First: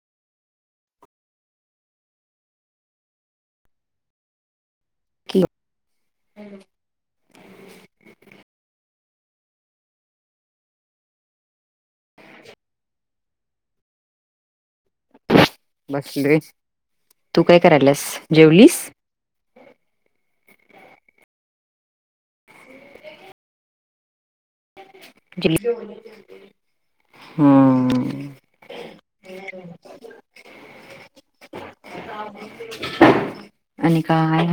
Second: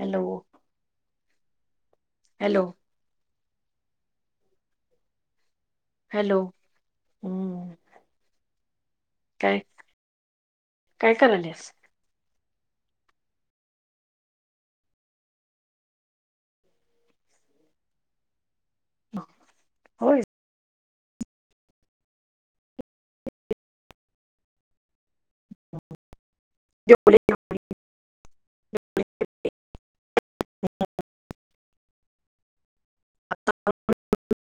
Hello. Hello. कि hello हम्म. काय काय करालेस? ह. बसे तू काय करायलास जेवलीस? होय. जेवले हम्म. हम्. आणि काय?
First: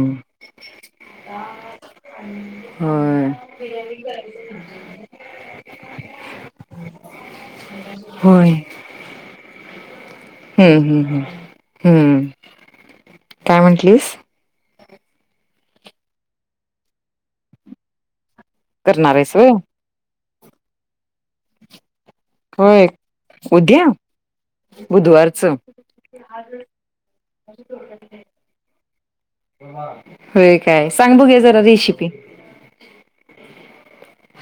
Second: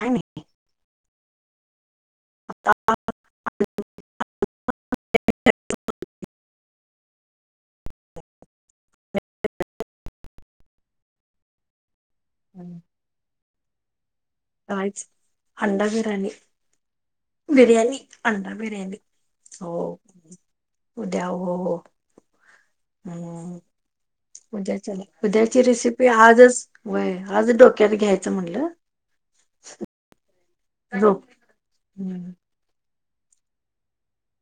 काय नाही हम्. हा. होय. हम्म हम्म हम् हम्म. ह. काय म्हंटलीस? राई अंडा बिर्याणी बिर्याणी अंडा बिर्याणी करणार आहेस व्हय? हो उद्या हो हो. होय हम्म उद्या. उद्याच्या बुधवारचं उद्याची रेसिपी आजच वय आज डोक्यात घ्यायचं म्हणलं. हो काय सांग झोप बघे जरा रेसिपी हम्म.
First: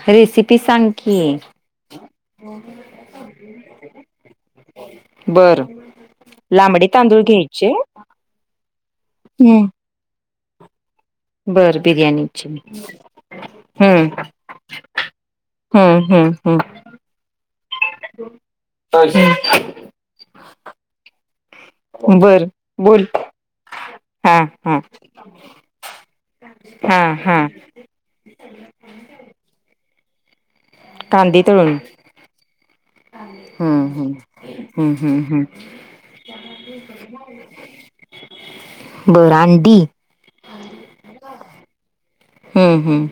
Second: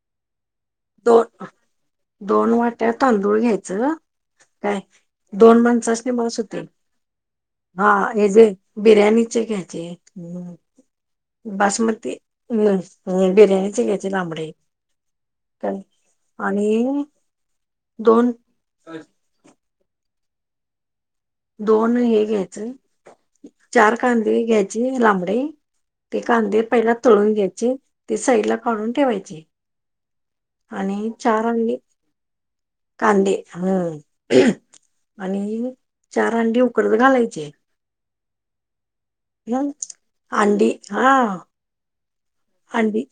रेसिपी कि दोन दोन वाट्या तांदूळ घ्यायचं. काय दोन बरं. माणसासने बस होते लांबडे तांदूळ घ्यायचे हा हे जे बिर्याणीचे हम्म. घ्यायचे. बर बासमती बिर्याणीची. हम्मम् बिर्याणीच घ्यायचे हम्म लांबडे काय हम्म आणि दोन अज दोन हे घ्यायचं. चार हा कांदे हा घ्यायची लांबडे ते कांदे पहिला हा तळून हा घ्यायचे. ते साईडला काढून ठेवायचे आणि कांदे चार तळून कांदे हम्म हम्म हम् हम्म हम्म हम्म. आणि ांडी उकडत घालायचे. बर ह अंडी आडीी हा. हम्म हंडी हम्म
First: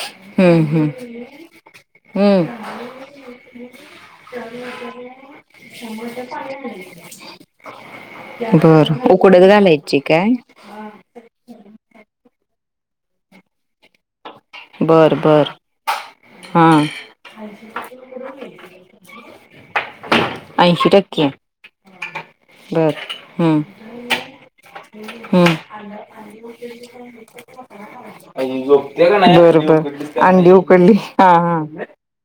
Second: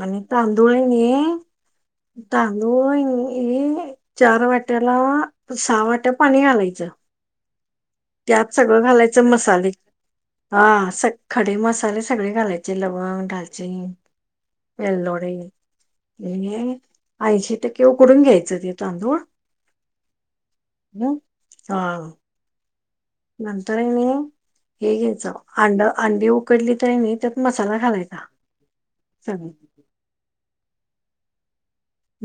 आणि तर हम्म अंदळ हम्म नाही आहे. हम्म तांदूळ हे चार वाट्याला सहा वाट्या पाणी घालायचं. [unintelligible] त्यात सगळं बरं घालायचं उकडत मसाले घालायची काय? हा सग खडे मसाले सगळे घालायचे लवंग डालची बर बर. हा ऐंशी टक्के उकडून घ्यायचं ते तांदूळ. ऐंशी हम्म. टक्के हा. घर नंतर हेंनी हम्म उकडली तर नाही त्यात मसाला घालायचा अ गो. सगळं बरोबर अंडी उकडली हा हा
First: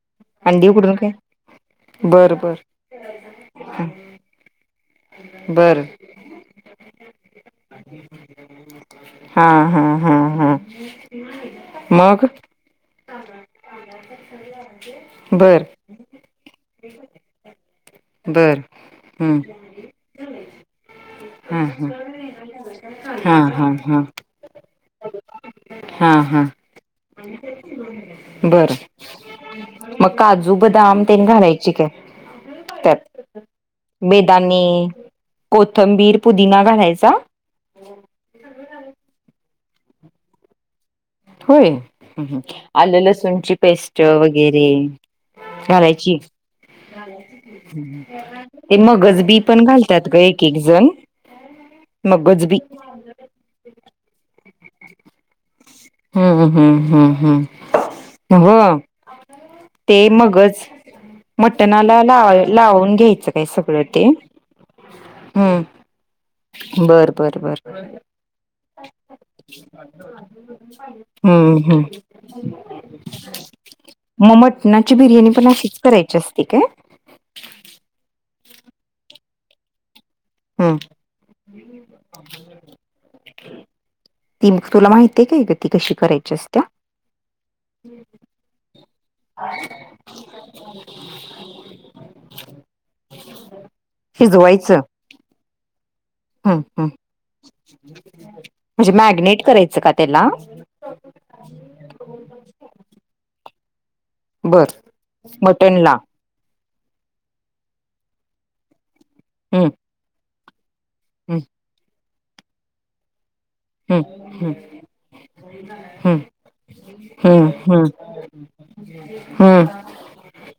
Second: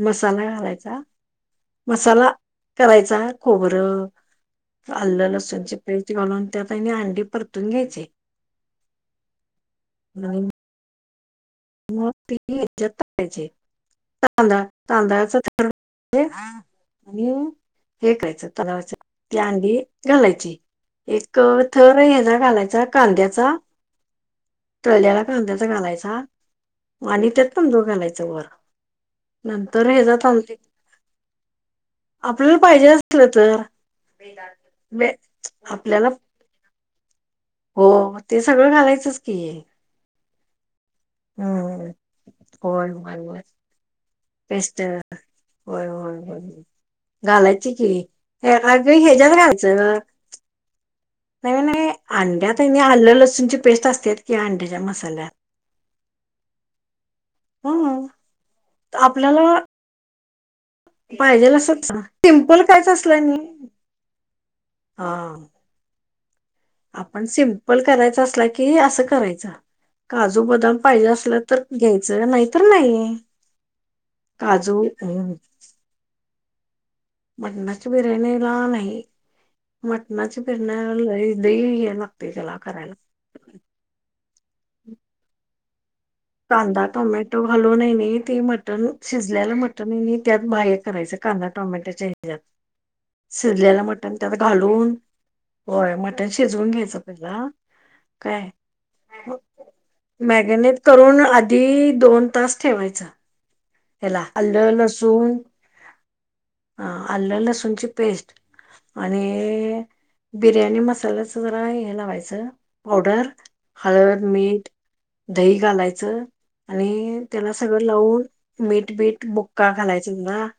मसाला अंडी उकडून घालायचा काय मसाला बर बर करायचा खोबरं आल्लं लसूणची बर पेस्ट घालून त्यात आणि अंडी परतून घ्यायची. हा हा हा आणि हा मग ते बी ह्याच्यात टाकायचे तांदाळा तांदळाच बर [unintelligible] ते आणि हे करायचं बर तलावायच ती हम्म अंडी घालायची. एक हा थर हा हेचा घालायचा हा कांद्याचा हा तळलेल्या कांद्याचा हा हा घालायचा. हा आणि त्यात तांदूळ घालायचं वर बर नंतर ह्याचा मग काजू बदाम तेन घालायची काय. आपल्या पाय त्यात बेदाने बे आपल्याला कोथंबीर पुदिना घालायचा. हो मं ते सगळं घालायचंच की होय हम्म हं हं होय आलं होय होय लसूणची पेस्ट वगैरे पेस्ट होय होय घालायची [unintelligible] घालायची की ते अगं मगज ह्याच्यात बी पण घालायचं घालतात ग एक एक जण मगज बी आल लसूणची पेस्ट असत्यात कि अंड्याच्या मसाल्यात हूं हूं हूं हूं हूं हो. त आपल्याला ते मगज पाहिजेल असच मटणाला लाव सिम्पल कायच लावून असलं घ्यायचं काय नाही सगळं ते हा. हम्म. बर आपण बर बर सिम्पल करायचा असला कि असं करायचा काजू बदाम पाहिजे असल हम्म तर हम्म घ्यायचं नाहीतर नाही मग काजू मटणाची बिर्याणी हं पण अशीच करायची असते काय. मटणाची बिर्याणीला नही. मटणाची हम्म. पिरण्या लयी लई हे लागतय त्याला करायला. तीनं तुला माहिती आहे काय ही गती कशी करेल. कांदा टोमॅटो घालून हे नय ते मटन शिजल्याला मटन त्यात बाह्य करायचं कांदा टोमॅटोचे ह्याज्यात शिजल्यालं मटण त्यात शिजवायचं घालून होय मटन हम्म शिजवून हम्म. घ्यायचं पहिला काय म्हणजे मॅगनेट करायचं का त्याला मॅगिनेट करून आधी दोन तास ठेवायचा. तेला बर आल्लं लसून मटनला ह आलं लसूणची पेस्ट आणि हम्म बिर्याणी म मसाल्याच जरा हे लावायचं पावडर हम्म हम्म हळद, हम्म मीठ, दही हम्म घालायचं आणि त्याला हम्म सगळं हम्म लावून मीठ बीठ बुक्का हम्म घालायचानं बा -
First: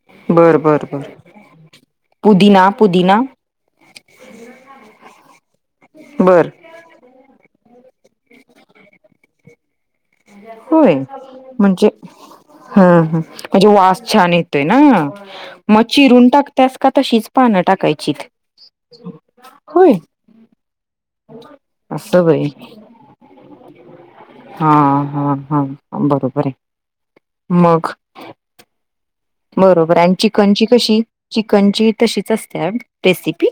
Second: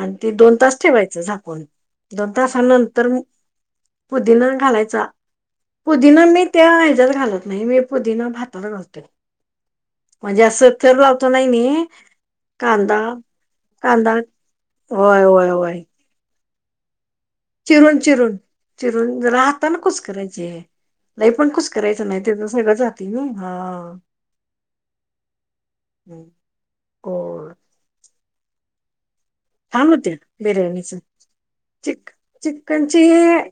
आणि ते दोन बर तास बर बर ठेवायचं झाकून दोन पुदिना तासानंतर पुदिना पुदीनानं घालायचा पुदीना मी बर त्या हयाच्यात घालत नाही मी पुदीना भातात घालतोय म्हणजे असं थर लावतो नाय मी कांदा हं हं म्हणजे वास कांदा छान येतोय ना होय होय होय मग चिरून टाकत्यास का तशीच पानं चिरून टाकायचीत चिरून चिरून जरा हातानं होय कुस्करायचे. लय पण कुसकरायचं नाय असं व्हय त्याचं सगळं जातंय ना हा हा हा हा बरोबर आहे गोड मग छान बरोबर होत्या आणि चिकनची बिर्याणीच कशी चिकनची चिक तशीच असते चिकनची रेसिपी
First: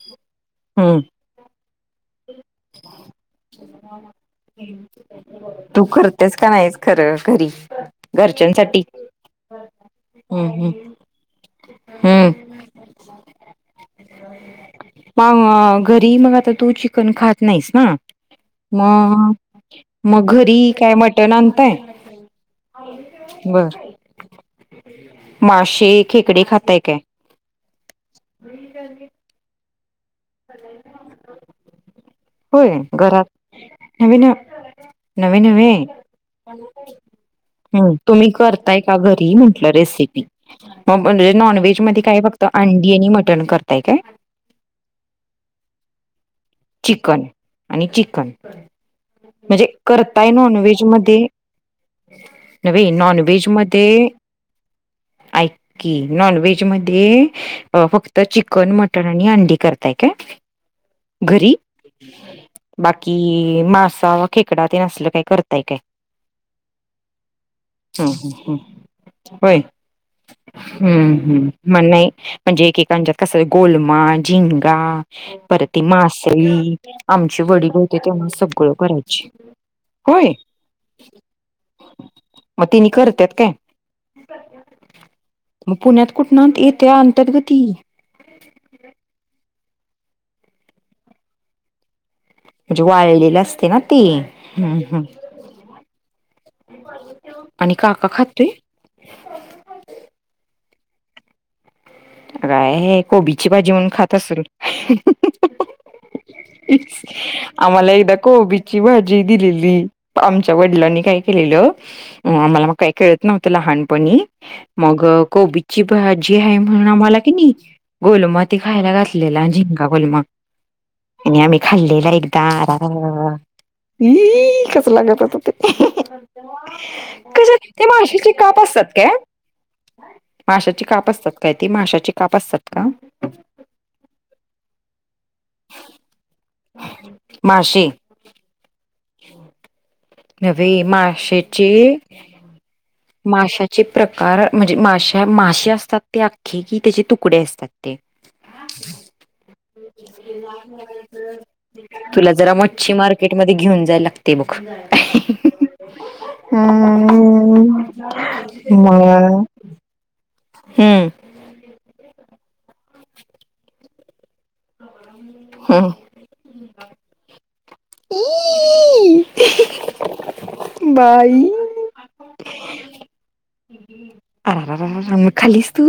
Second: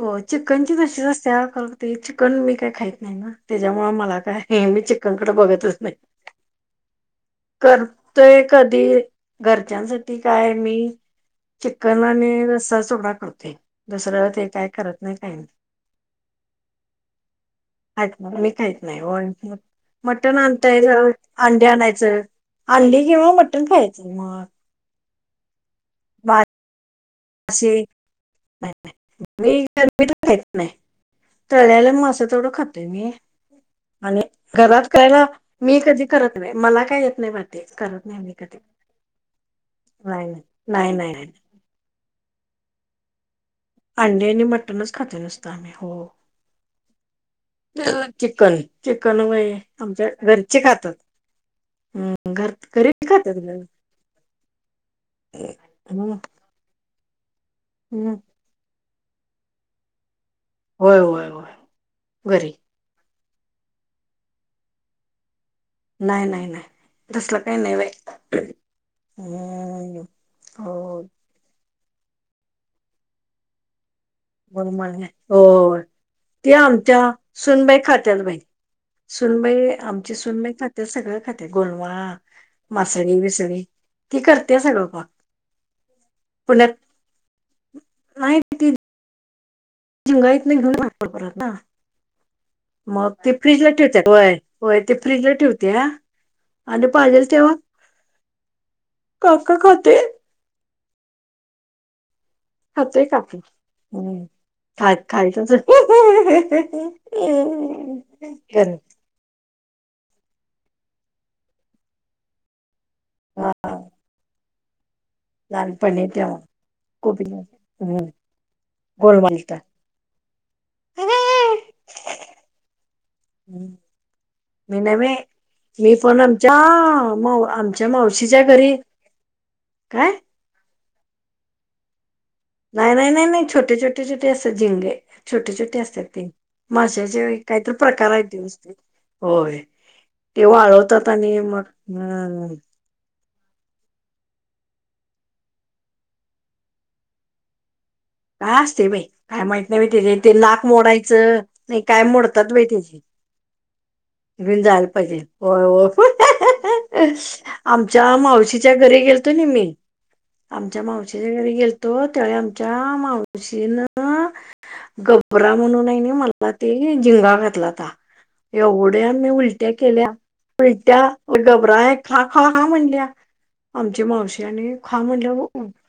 हो चिकनची हम्म कशी असत्या कारण ते चिकन मी काय खात नाही ना त्याच्यामुळे मला काय मी चिकनकडे बघतच तू नाही करतेस का नाहीस खरं घरी करतोय घरच्यांसाठी कधी घरच्यांसाठी हम्म काय हम्म मी चिक्न आणि हम्म रसा चोगडा करते दुसरं ते काय करत नाही काही मग अ, घरी मग आता तू ण खात नाही ना नाही मी खाहीत नाही होय. मग मग घरी काय मटण अंडी आणताय आणायचं अंडी किंवा मटण खायचं मग माशी खेकडी खाताय काय असशी नाही बा मी गरमीत खच नाही तळला मास तेथोडं होय खात मी घरात नवे आणि न घरात करायला नवे नवे मी कधी करत नाही मला काय येत नाही ब ह तुम्ही करताय का घरी म्हंटलं रेसिपी नाही नाही. नाही मग नाही नाही म्हणजे नॉनव्हेज मध्ये काय बत अंडी आणि मटण करताय का आणि मटणच खातो नसत आम्ही हो चिकन आणि चिकन चिकन व्हय म्हणजे आमच्या करताय घरचे नॉनव्हेज खातात. मध्ये हम्म घर न घरी नॉनवज खातात म हम्म नॉनव्हेज हम्म फक्त चिकन मटण आणि अंडी करताय का होय होय होय घरी घरी बाकी मासा खेकडा ते नसल काय करत नाही नाही नाही तसला काही नाही हम्म बा हम्म हम्म. होय हो हम्म हम्म म्हण म्हणजे एकांत कस गमा ंगा गोलमाल नाही हो परती ते मासळी आमच्या आमचे वडील होते ते्हा सगळं करायचं सुनमई आमचे सुनमई खाते सगळं खाते गोडवा मग तिने मासळी करत्यात काय विसळी ती करतेय सगळं फक मग पुण्यात कुठ ना येत्या अंतर्गती माती जिंगाईत नाही घेऊनगतो परत ना म्हणजे मग ते वाळलेलं असते फ्रीजला ना ते ठेवते होय हम्म होय ते हम्म फ्रीजला ठेवते हा आणि काका खातातोय काका कते अ काय खाते काकी कोबीची भाजी म्हणून खात हम्म अस खा खायचंच आम्हाला एकदा गण कोबिची भाजी जी दिलेली आमच्या वडिलांनी काय केलेलं आम्हाला मग काही कळत नव्हतं हा लहानपणी मग कोबीची लहानपणी भाजी तेव्हा आहे म्हणून आम्हाला खूप किती हम्म गम खायला घात गोलमालता मग आणि आम्ही खाल्लेला एकदा रा हम्म मी नाही मी ते मी पण आमच्या मा आमच्या मावशीच्या घरी का काय माशाची काप असतात काय ती माशाची काप असतात का नाही नाही नाही नाही छोटे छोटे छोटे असतात झिंगे छोटे छोटे असतात ते माशाचे काहीतरी मासे प्रकार आहेत दिवस्थ होय ते न् वाळवतात आणि मग माशेचे हम्म माशाचे प्रकार म्हणजे माश्या मासे असतात ते आख्खे कि त्याचे तुकडे असतात ते काय असते बाई काय माहित नाही बा ते ते नाक मोडायचं नाही काय मोडतात बाई ते म्केट मध्येेऊ जाय लागते झाल पाजे हम्म आमच्या मावशीच्या घरी गेलतो नि मी आमच्या हम्म मावशीच्या गेलतो त्यावेळी आमच्या मा [unintelligible] रा म्हणून हम्म नाही मला ते झिंगा घातला त एवढ्या आम् उलट्या केल्या उलट्या बाई डोबरा खा खा खा म्हणल्या आमच्या अर मावशीने खा मग म्हणलं. खालीस तू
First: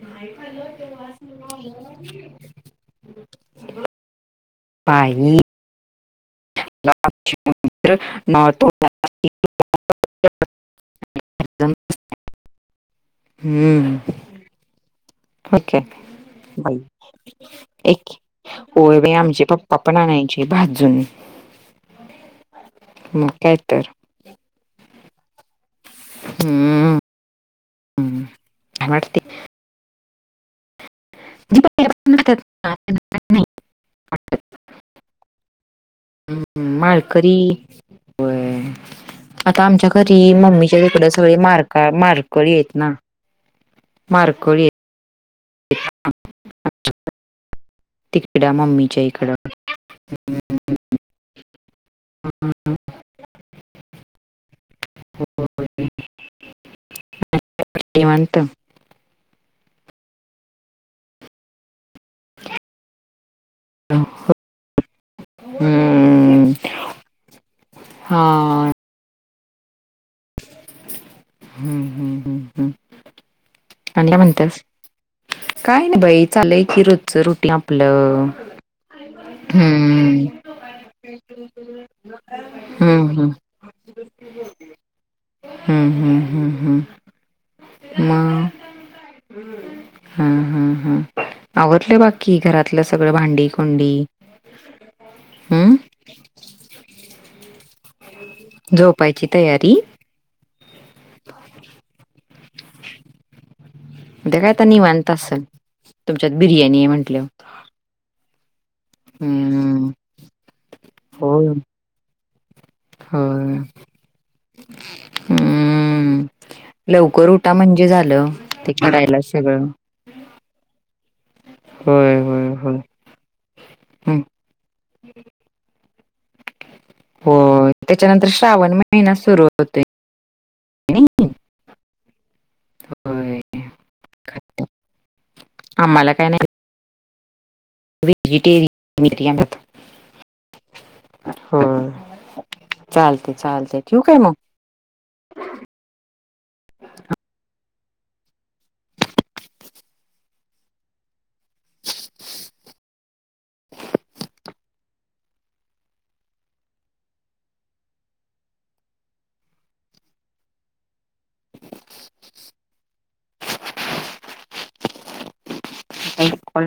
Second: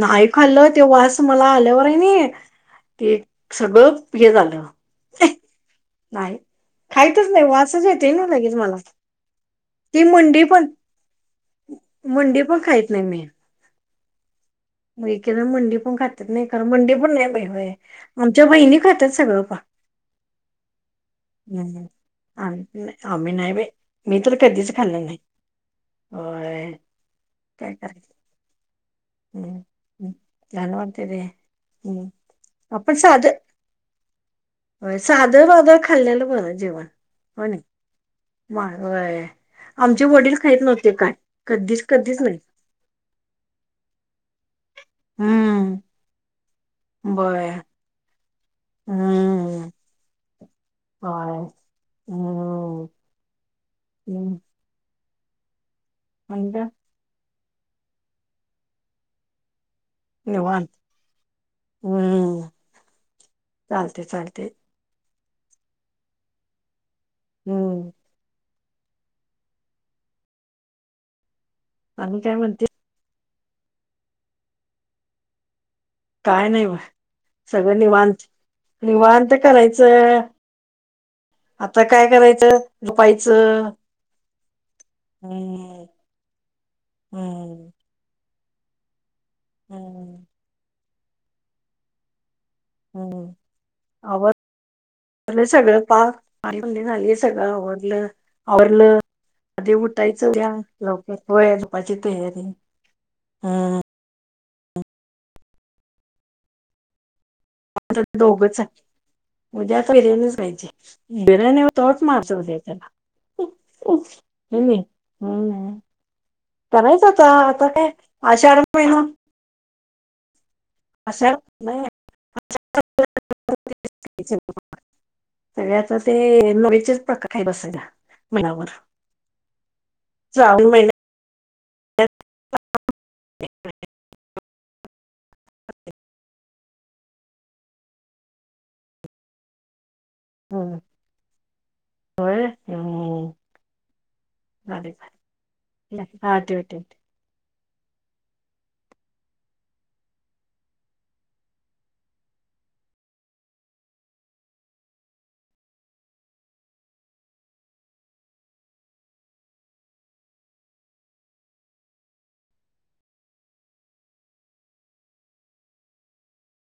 नाही खाल्लं ते वास मला आल्यावर आहे ना ते सगळं हे झालं. पाहि नाही. खायतच नाही वाचच येते ना लगेच मला ती मंडी पण मंडी पण खायत नाही मी हम्म. मग एकदा मंडी ओके पण खातात नाही कारण बाई मंडी पण नाही बाई होय एक आमच्या बहिणी होय खातात बाई सगळं आमचे पा पप्पा पण आणायची भाजून हम् आम मग आम्ही नाही काय बा तर मी तर कधीच खाल्लं नाही. होय काय करे ह ते ् झाला वाणतेर जी हम् पहिल्यापासून खातात अपण स अ होय सादर वादळ खाल्लेलं बर नाही जेवण माळकरी होणे. म व आता आमच्या आमचे घरी वडील खाहीत मम्मीच्या नव्हते तिकडं काय सगळे मारका कधीच कधीच नाही. मारकोळी हम्म बरं. एडा मम्मीच्या इकड. ह हम्म. हम्म. हो. म्हज श्रीमंत नि वान हम्म चालते चालते. हम्म हम्म हा. हम्म आम्ही काय म्हणते. आणला म्हणतस काय ना बाई काय चालंय नाही बघ, की रोजच रोटी सगळं निवांत आपलं. निवांत करायचं हम्म. आता काय करायचं हम्म हम. झोपायचं हम्म हम्म हम्म हम्म म हम्म हम हम हम आवडले बाकीकी घरातलं सगळं हम्म भांडी कोुंडी लं सगळं पाक झालीय सगळं आडलं आवरलं झोपायची आ तयारी उठ. ायच घ्या लवक वयारपाची तयारी हम्म. ते काय आता निवांत असेल तुमच्यात बिर्याणी आहे म्हटल. दोघच उद्या हम्म आता हिर्याणच वयज होय हिर्याने होतच माारझ्या होय हम हम्. हम्म लवकर उठा म्हणजे झालं आषाढ ते महिना करायला सगळं. असं नाही होय होय अस. होय हम्म सगळ्याच ते न होय त्याच्यानंतर श्रावण महिना सुरू होतोय म तर नाही आम्हाला काही नाही. व्हहेजिटेरयन [unintelligible] महिन्यात हो होय चालते चालते ठेवू काय मग? अ हा ठेवते कॉल